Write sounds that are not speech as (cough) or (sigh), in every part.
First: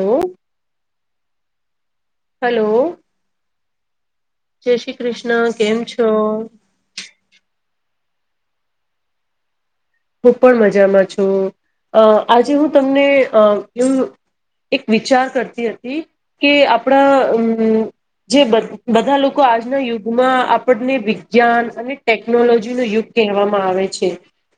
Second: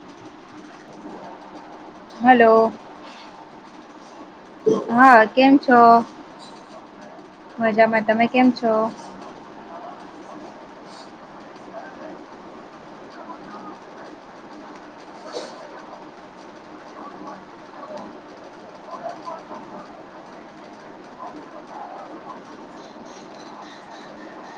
Hello hello જય શ્રી હા કેમ કૃષ્ણ છો મજામાં તમે કેમ છો હું પણ મજામાં છું અ આજે હું તમને અ એું એક વિચાર કરતી હતી કે આપણા અમ જે બધા લોકો આજના યુગમાં આપણને વિજ્ઞાન અને ટેકનોલોજી ન યુગ કહેવામાં આવે છે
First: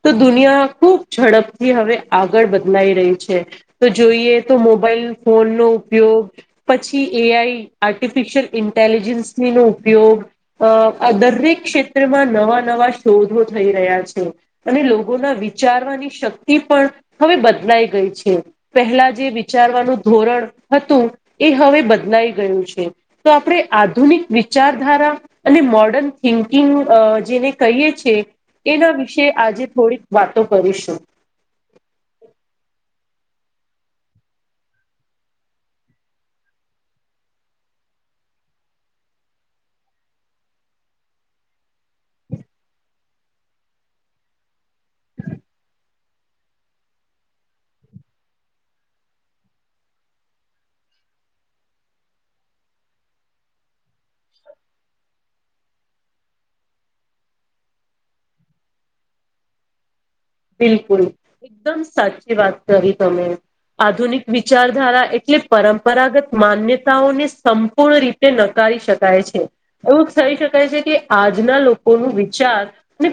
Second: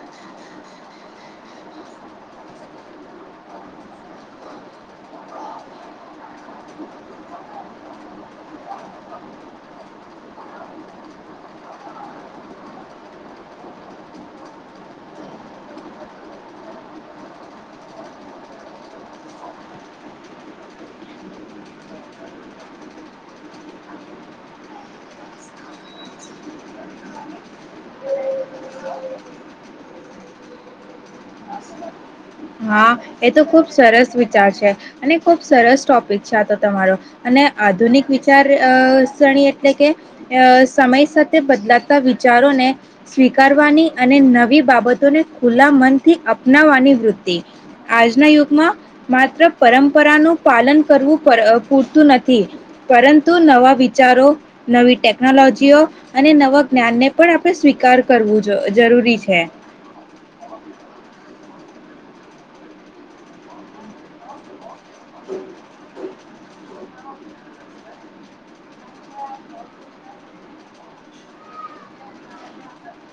તો દુનિયા ખુબ ઝડપથી હવે આગળ બદલાઈ રહી છે તો જોઈએ તો મોબાઈલ ફોન નો ઉપયોગ પછી એ આઈ આર્ટિફિશિયલ ઇન્ટેલિજન્સ નો ઉપયોગ અ આ દરેક ક્ષેત્રમાં નવા નવા શોધો થઈ રહ્યા છે અને લોકોના વિચારવાની શક્તિ પણ હવે બદલાઈ ગઈ છે પહેલા જે વિચાર ધોરણ હતું એ હવે બદલાઈ ગયું છે તો આપણે આધુનિક વિચાર ાર અને મોર્ડર્ન થિંકિંગ જેને કહીએ છી એના વિશે કે આજે થોડીક વાતો કરીશું હા એ તો ખુબ સરસ વિચાર છે અને ખુબ સરસ ટોપિક છે આ તો તમારો અને આધુનિક વિચાર શરણી એટલે કે સમય સાથે બદલાતા વિચારો સ્વીકારવાની અને નવી બાબતોને ખુલ્લા મનથી અપનાવવાની વૃતિ તે આજના યુગમાં માત્ર પરંપરાનું પાલન કરવું પૂરતું નથી પરંતુ નવા વિચારો નવી ટેકનોલોજીઓ અને નવા જ્ઞાનને પણ આપણે સ્વીકાર કરવું જરૂરી છે બિલકુલ એકદમ સાચી વાત કરી તમે આધુનિક વિચારધારા એટલે પરંપરાગત માન્યતાઓને સંપૂર્ણ રીતે નકાર એવું થ શકાય છે કે આજના લોકો ન વિચાર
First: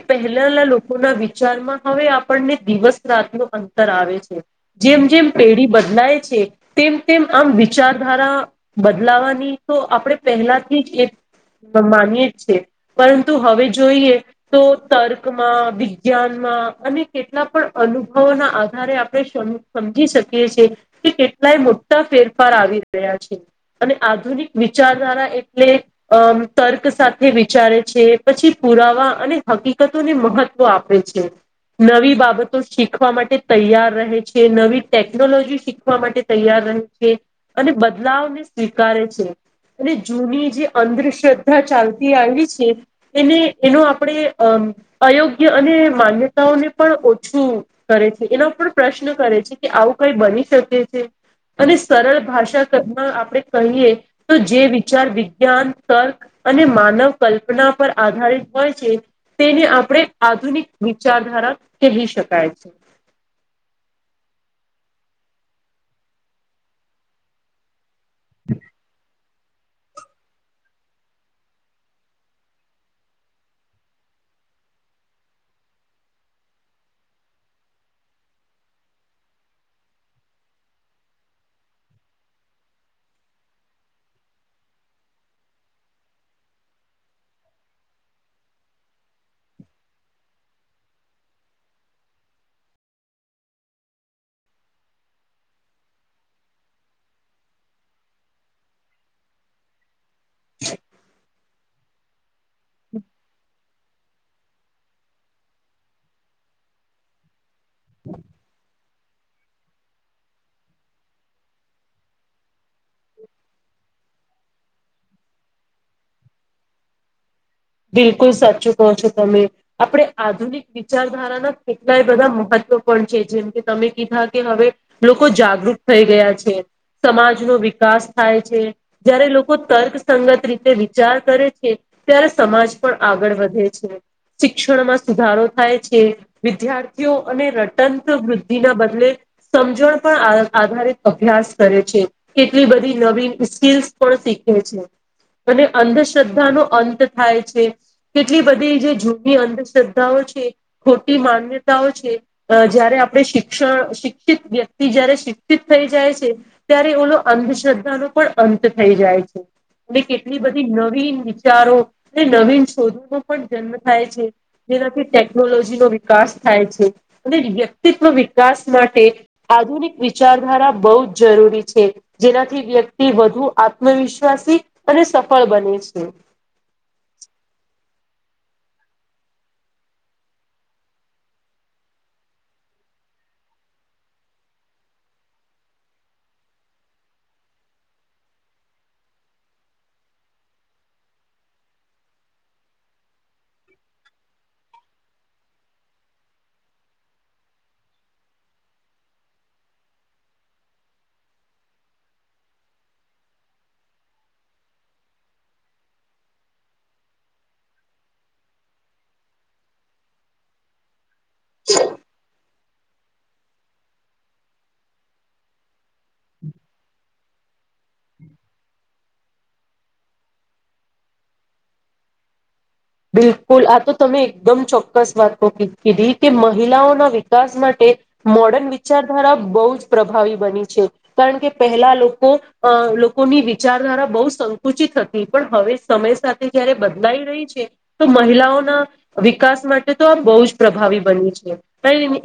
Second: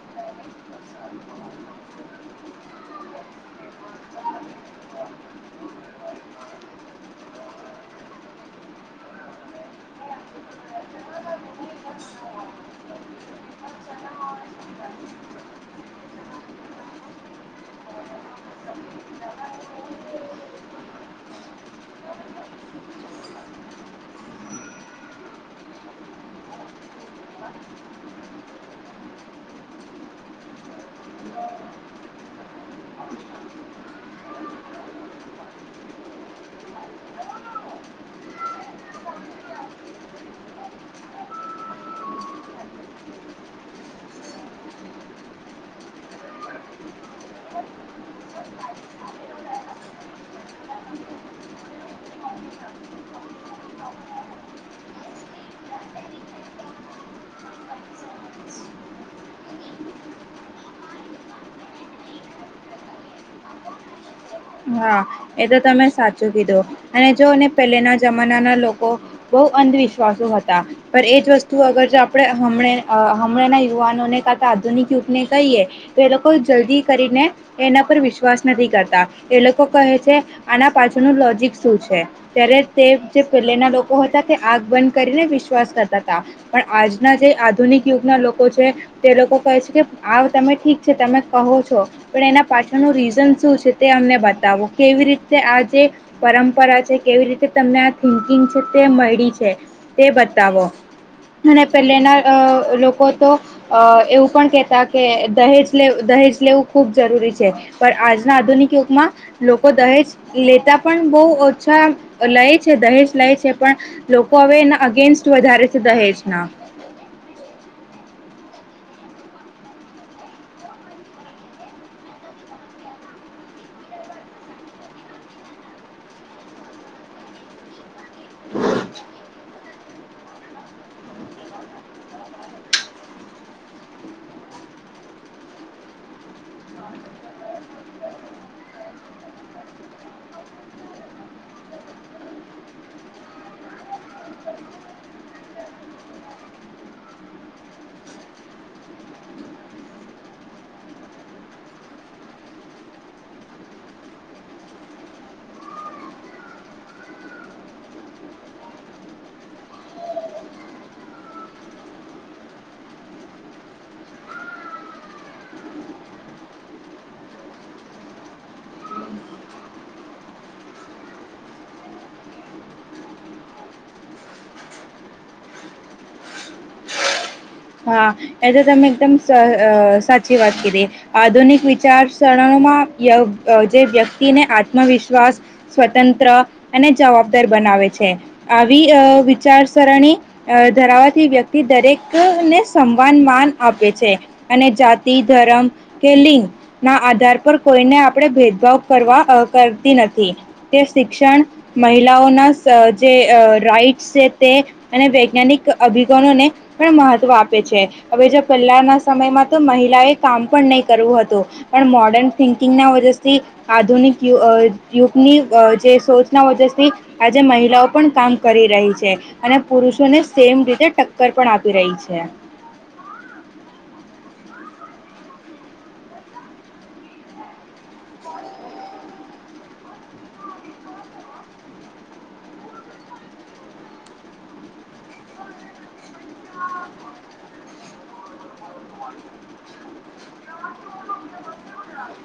પહેલા લોકો ના વિચારમાં હવે આપણને દિવસ રાતનું અંતર આવે છે જેમ જેમ પેઢી બદલાય છે કે તેમ આમ વિચારધારા બદલાવાની તો આપણે પહેલાથી જ એક માનીયેી પરંતુ હવે જોઈએ તો તર્કમાં વિજ્ઞાનમાં અને કેટલા પણ અનુભવો ના આધારે આપણે સમજી શકીએ છેએ કે કેટલાય મોા ફેરફાર આવી રહ્યા છે અને આધુનિક વિચારધારા એટલે તક સાથે વિચારે છે પછી પુરાવા અને હકીકતોને મહત્વ આપે છે નવી બાબતો શીખવા માટે તૈયાર રહે છે નવી ટેકનોલોજી શીખવા માટે તૈયાર છે અને બદલાવને સ્વીકારે છે અને જૂની જે અંધશ્રદ્ધા ચાલતી આવી છે એને એનો આપણે અયોગ્ય અને માન્ય ને પણ ઓછું કરે છે એના પણ પ્રશ્ન કરે છે કે આવું કઈ બની શકે છે અને સરળ ભાષા આપણે કહીએ તો જે વિચાર વિજ્ઞાન તર્ક અને માનવ કલ્પના પર આધારિત હોય છે તેને આપણે આધુનિક વિચધારા કહી શકાય છે હા એ તો તમે સાચું કીધું અને જોને પહેલેના જમાના ના લોકો બહુ અંધવિશ્વાસો હતા પણ એ જ વસ્તુ અગર જો આપણે હ હમણાંં યુવાનોને કરતા આધુનિક યુગને કહીએ તો એ લોકો જલ્દી કરીને એના પર વિશ્વાસ નથી કરતા એ લોકો કહે છે આના પાછુંનુંું લોજક શું છે ત્યારે તે જે પેલે ના લોકો હતા આગ બંધ કરીને વિશ્વાસ કરતા હતા પણ આજના જે આધુનિક યુગના લોકો છે તે લોકો કહે છે કે આ તમે ઠીક છે તમે કહો છો પણ એના પાછળનું રીઝન શું છે તે અમને બતાવો કેવી રીતે આ જે પરંપરા છે કેવી રીતે તમને આ થિંકિંગ છે તે મળી છે તે બતાવો અને પહેલેના લોકો તો અ એવું પણ કેતા કે દહેજ લેવું ખૂબ જરૂરી છે પણ આજના આધુનિક યમાં લોકો દહેજ લેતા પણ બહુ ઓછા લે છે દહેજ લે છે પણ લોકો હવે એના અગેન્સ્ટ વધારે છે દહેજના (unintelligible) બિલકુલ સાચું કહો છો તમે આપણે આધુનિક વિચારધારાના કેટલાય બધા મહત્વ પણ છે જેમ કે તમે કીધા કે હવે લોકો જાગૃત થઈ ગયા છે સમાજ નો વિકાસ થાય છે જયારે લોકો તર્કસંગત રીતે વિચાર કરે છે ત્યારે સમાજ પણ આગળ વધે છે શિક્ષણમાં સુધારો થાય છે વિદ્યાર્થીઓ અને રટંત વૃદ્ધિ ના બદલે સમજણ પણ આધારિત અભ્યાસ કરે છે કેટલી બધી નવી સ્કીલ્સ પણ શીખે છે અને અંધશ્ર્ધા ન અંત થાય છે કેટલી બધી જે જૂની અંધશ્રદ્ધાઓ છે ખોટી માન્યતાઓ છે જયારે આપણે શિક્ષણ શિક્ષિત વ્યક્તિ જયારે શિક્ષિત થઈ જાય છે ત્યારે તો અંધશ્રદ્ધા ન પણ અંત થઈ જાય છે અને કેટલી બધી નવી વિચારો અને નવીન શોધોનૌ પણ જન્મ થાય છે જેનાથી ટેકનોલોજી નો વિકાસ થાય છે અને વ્યક્તિત્વ વિકાસ માટે આધુનિક વિચારધારા બહુ જ જરૂરી છે જેનાથી વ્યક્તિ વધુ આત્મવિશ્વાસી અને સફળ બને છે (unintelligible) હા એ તો તમે એકદમ સાચી વાત કરી આધુનિક વિચારસરણોમાં જે વ્યક્તિને આત્મવિશ્વાસ સ્વતંત્ર અને જવાબદાર બનાવે આવી વિચારસરણી ધરાવાથી વ્યક્તિ દરેક ને સમાન માન આપે છે અને જાતિ ધર્મ કે લિંગ ના આધારે પર કોઈને આપણે ભેદભાવ કરવા કરતી નથી, તે શિક્ષણ મહિલાઓ ના સ જે રાઈટસ છે તે અને વૈજ્ઞાનિક અભિગનોને પણ મહવ આપે છે. હવે જો પહેલા ના સમયમાં તો, મહિલા એ કામ પણ નહી કરવું હતું. તો પણ મોડર્ન થિંકિંગના વજથી, આધુનિક યુગ યુગની જે સોચના વજથી આજે મહિલાઓ પણ કામ કરી રહી છે, અને પુરુષોને સેમ રીતે ટક્કર પણ આપી રહી છે. છે. બિલકુલ આ તો તમે એકદમ ચોક્કસ વાતો કીધી, કે મહિલાઓના વિકાસ માટે મોર્ડન વિચારધારા બહુ જ પ્રભાવી બની છે. કારણ કે પહેલા લોકો લોકોની વિચારધારા બહુ સંકુચિત હતી. પણ હવે, સમય સાથે જયારે બદલાઈ રહી છે. તો મહિલાઓના વિકાસ માટે તો આ બહુ જ પ્રભાવી બની છે.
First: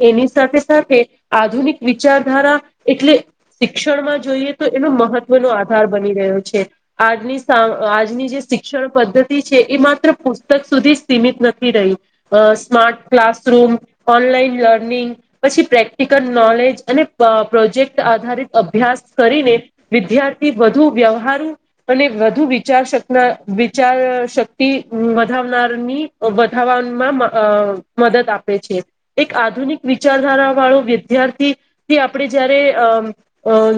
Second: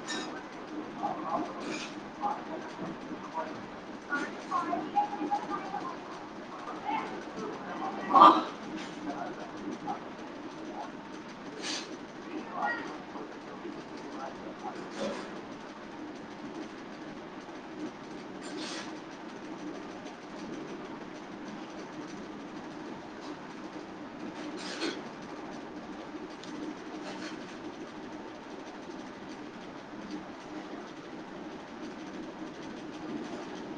એની સાથે સાથે આધુનિક વિચારધારા એટલે શિક્ષણમાં જોઈએ તો એનો મહત્વનો આધાર બની રહ્યો છે. આજની સા આજની જે શિક્ષણ પદ્ધતિ છે, એ માત્ર પ પુસ્તક સુધી સીમિત નથી રહી. સ્માર્ટ ક્લાસરૂમ, ઓનલાઈન લર્નિંગ પછી પ્રેક્ટિકલ નોલેજ અને પ્રોજેક્ટ આધારિત અભ્યાસ કરીને, વિદ્યાર્થી વધુ વ્યવહાર અને વધુ વિચાર, વિચાર શક્તિ નાર ની વધ મદદ આપે છે એક આધુનિક વિચાર (inaudible) વિદ્યાર્થીથી આપ જયારે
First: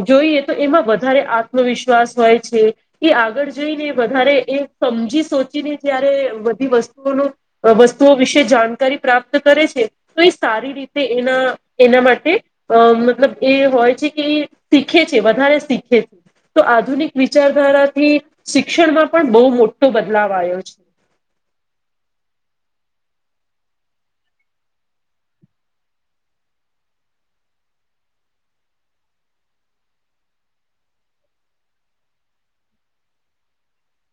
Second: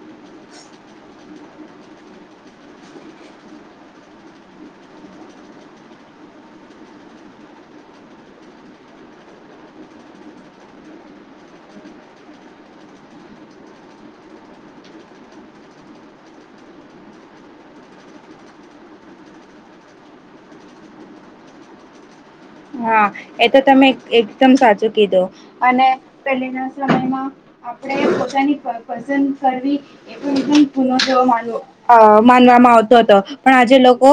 જોઈએ તો એમાં વધારે આત્મવિશ્વાસ હોય છે, એ આગળ જઈને વધારે એ સમજી- સોચીને જ્યારે બધી વસ્તુઓનો, વસ્તુઓ વિશે જાણકારી પ્રાપ્ત કરે છે, તો એ સારી રીતે એના એના માટે, અ મતલબ એ હોય છે કે, શીખે છે, વધારે શીખે છે. તો, આધુનિક વિચારધારાથી શિક્ષણમાં પણ બહુ મોટો બદલાવ આવ્યો છે. હા, એ તો તમે એકદમ સાચું કીધું, અને પહેલીના સમયમાં આપણે પોતાની પસંદ કરવી એ પણ, ગુનો જેવો માનવામાં આવે છે. હતો, પણ આજે લોકો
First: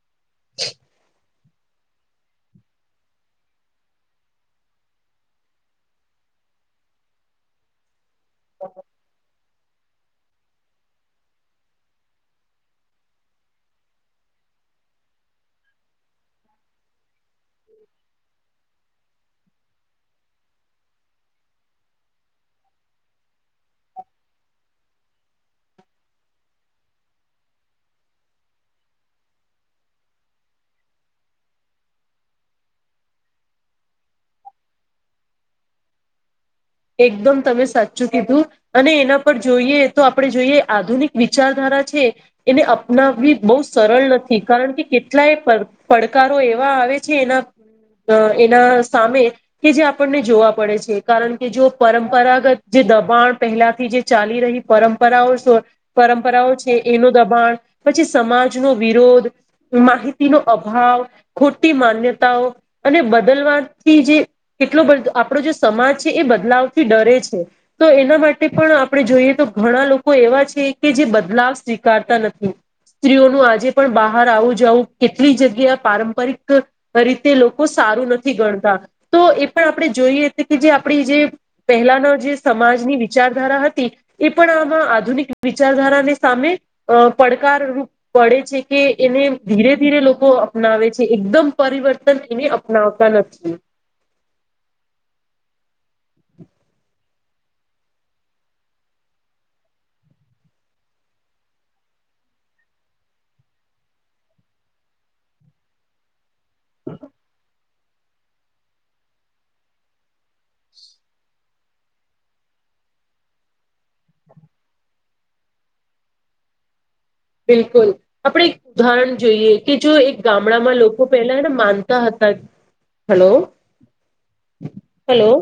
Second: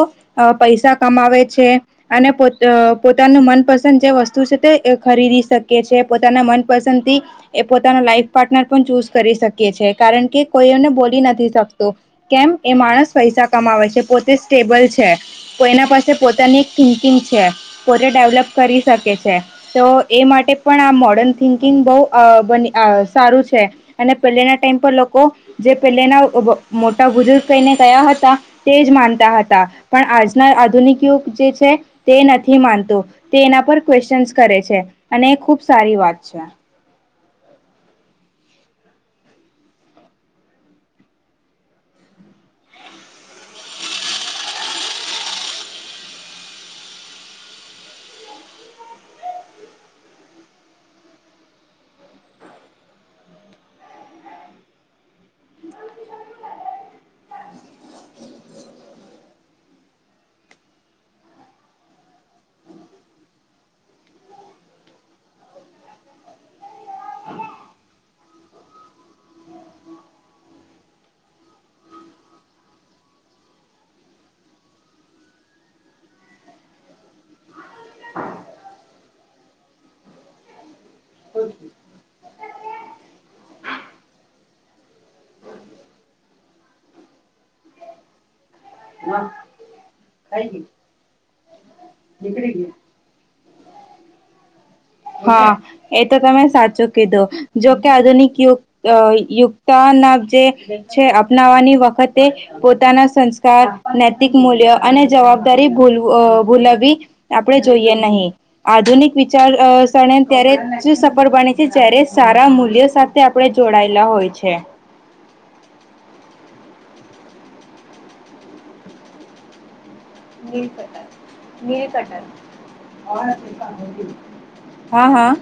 પૈસા કમાવે છે અને પોતાના પોતાનું મનપસંદ જે વસ્તુ છે, તે ખરીદી શકે છે, પોતાના મનપસંદ થી એ પોતાના લાઈફ પાર્ટનર પણ ચૂઝ કરી શકે. કારણ કે કોઈને બોલી નથી શકતો કેમ એ માણસ પૈસા કમાવે છે. પોતે ટેબલ છે, એના પાસે પોતાની એક થિંકિંગ છે. પોતે ડેવલપ કરી શકે છે, તો એ માટે પણ આ મોડર્ન થિંકિંગ બહુ બની. સારું છે, અને પહેના ટાઈમ પર લોકો જે પહેલાના મોટા બુજુર્ગ થઈ ને હતા, તે જ માનતા હતા, પણ આજના આધુનિક યુગ જે છે, તે નથી. નથી માનવું, તો એના પર ક્વેશ્ચનસ કરે છે, અને એ ખુબ સારી વાત છે. એકદમ તમે સાચું કીધું, અને એના પર જોઈએ તો આપણે જોઈએ આધુનિક વિચારધારા છે. એને અપનાવવી બહુ સરળ નથી, કારણ કે કેટલાય પડકારો એવા આવે એના સામે કે જે આપણને જોવા પડે છે, કારણ કે કે જો, પરંપરાગત જે દબાણ પહેલાથી જે ચાલી રહી પરંપરાઓ પરંપરા એનો દબાણ, પછી સમાજ નો વિરોધ, માહિતી નો અભાવ ખોટી માન્યતાઓ અને બદલવાથી, જે કેટલો બધો આપણો જે સમાજ એ બદલાવથી ડરે છે, તો એના માટે પણ આપણે જોઈએ તો ઘણા લોકો એવા છે કે જે બદલાવ સ્વીકારતા નથી. સ્ત્રીઓનું આજે પણ બહાર આવું જવું, કેટલી જગ્યા પારંપરિક રીતે લોકો સાથે સારું નથી ગણતા, તો એ પણ આપણે જોઈ છે કે આપ જે પહેલાના જે સમાજની વિચારધારા હતી, એ પણ આમાં આધુનિક વિચારધાર સામે પડકારરૂપ પડે છે કે, એને ધીરે ધીરે લોકો અપનાવે છે. એકદમ પરિવર્તન એને અપનાવતા નથી. હા, એ તો તમે સાચું કીધું, જોકે આધુનિક યુગ યુગતા છે, અપનાવાની વખતે પોતાના સંસ્કાર, નૈતિક મૂલ્યો અને જવાબદારી ભૂલવી આપણે જોઈએ નહીં, આધુનિક વિચાર ગણે ત્યારે શું સફળ બને છે, જ્યારે સારા મૂલ્યો સાથે આપણે જોડાયેલા હોય છે. (unintelligible) બિલકુલ, આપણે એક ઉદાહરણ જોઈએ કે જો એક ગામડામાં લોકો પેલાને માનતા હતા. હલો હા, હલો હા.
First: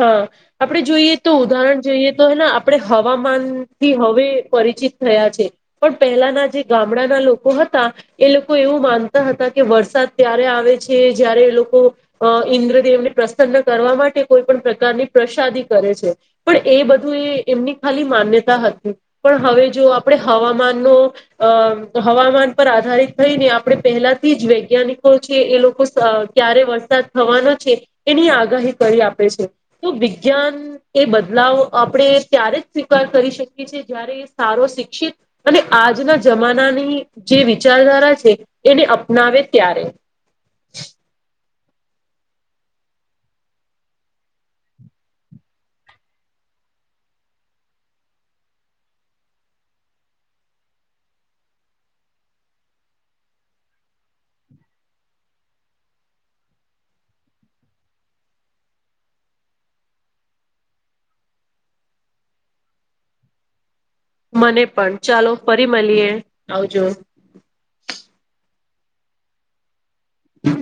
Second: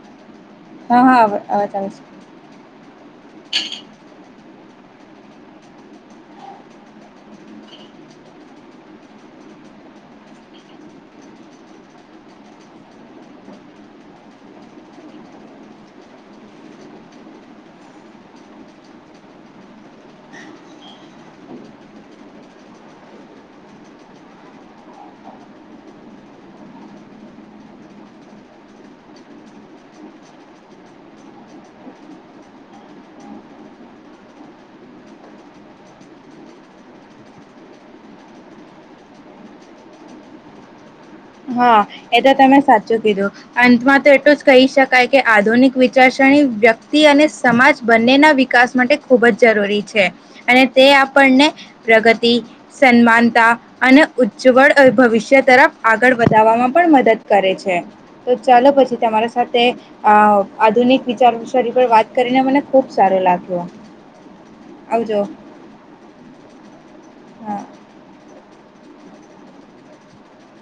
હા, આપણે હા જોઈએ હા તો અવાજ આવે ઉદાહરણ છે જોઈએ તો, હેને આપણે હવામાન થી હવે પરિચિત થયા છે, પણ પહેલાના જે ગામડાના લોકો હતા, એ લોકો એવું માનતા હતા કે વરસાદ ક્યારે આવે છે. જયારે એ લોકો ઇન્દ્રદેવ ને પ્રસન્ન કરવા માટે કોઈ પણ પ્રકારની પ્રસાદી કરે છે. પણ એ બધું એ ખાલી માન્યતા હતી, પણ હવે જો આપણે હવામાન નો હવામાન પર આધારિત થઈને, આપણે પહેલાથી જ વૈજ્ઞાનિકો છે એ લોકો ક્યારે વરસાદ થવાનો છે એની આગાહી કરી આપે છે, તો વિજ્ઞાન એ બદલાવ આપણે ત્યારે જ સ્વીકાર કરી શકીએ છીએ, જયારે સારો શિક્ષિત અને આજના જમાનાની જે વિચારધારા છે એને અપનાવે ત્યારે. (unintelligible) હા, એ તો તમે સાચું કીધું અંતમાં તો એટલું જ કહી શકાય કે આધુનિક વિચારસરણી વ્યક્તિ અને સમાજ બંનેના વિકાસ માટે ખૂબ જ જરૂરી છે, અને તે આપણને ને પ્રગતિ, સન્માનતા અને ઉજ્જવળ ભવિષ્ય તરફ આગળ વધવામાં પણ મદદ કરે છે તો ચાલો પછી તમારા સાથે આધુનિક અનેક વિચાર વિસારી પર વાત કરીને મને ખુબ સારો લાગ્યો મને પણ આવજો ચાલો ફરી મળીએ આવજો હા હ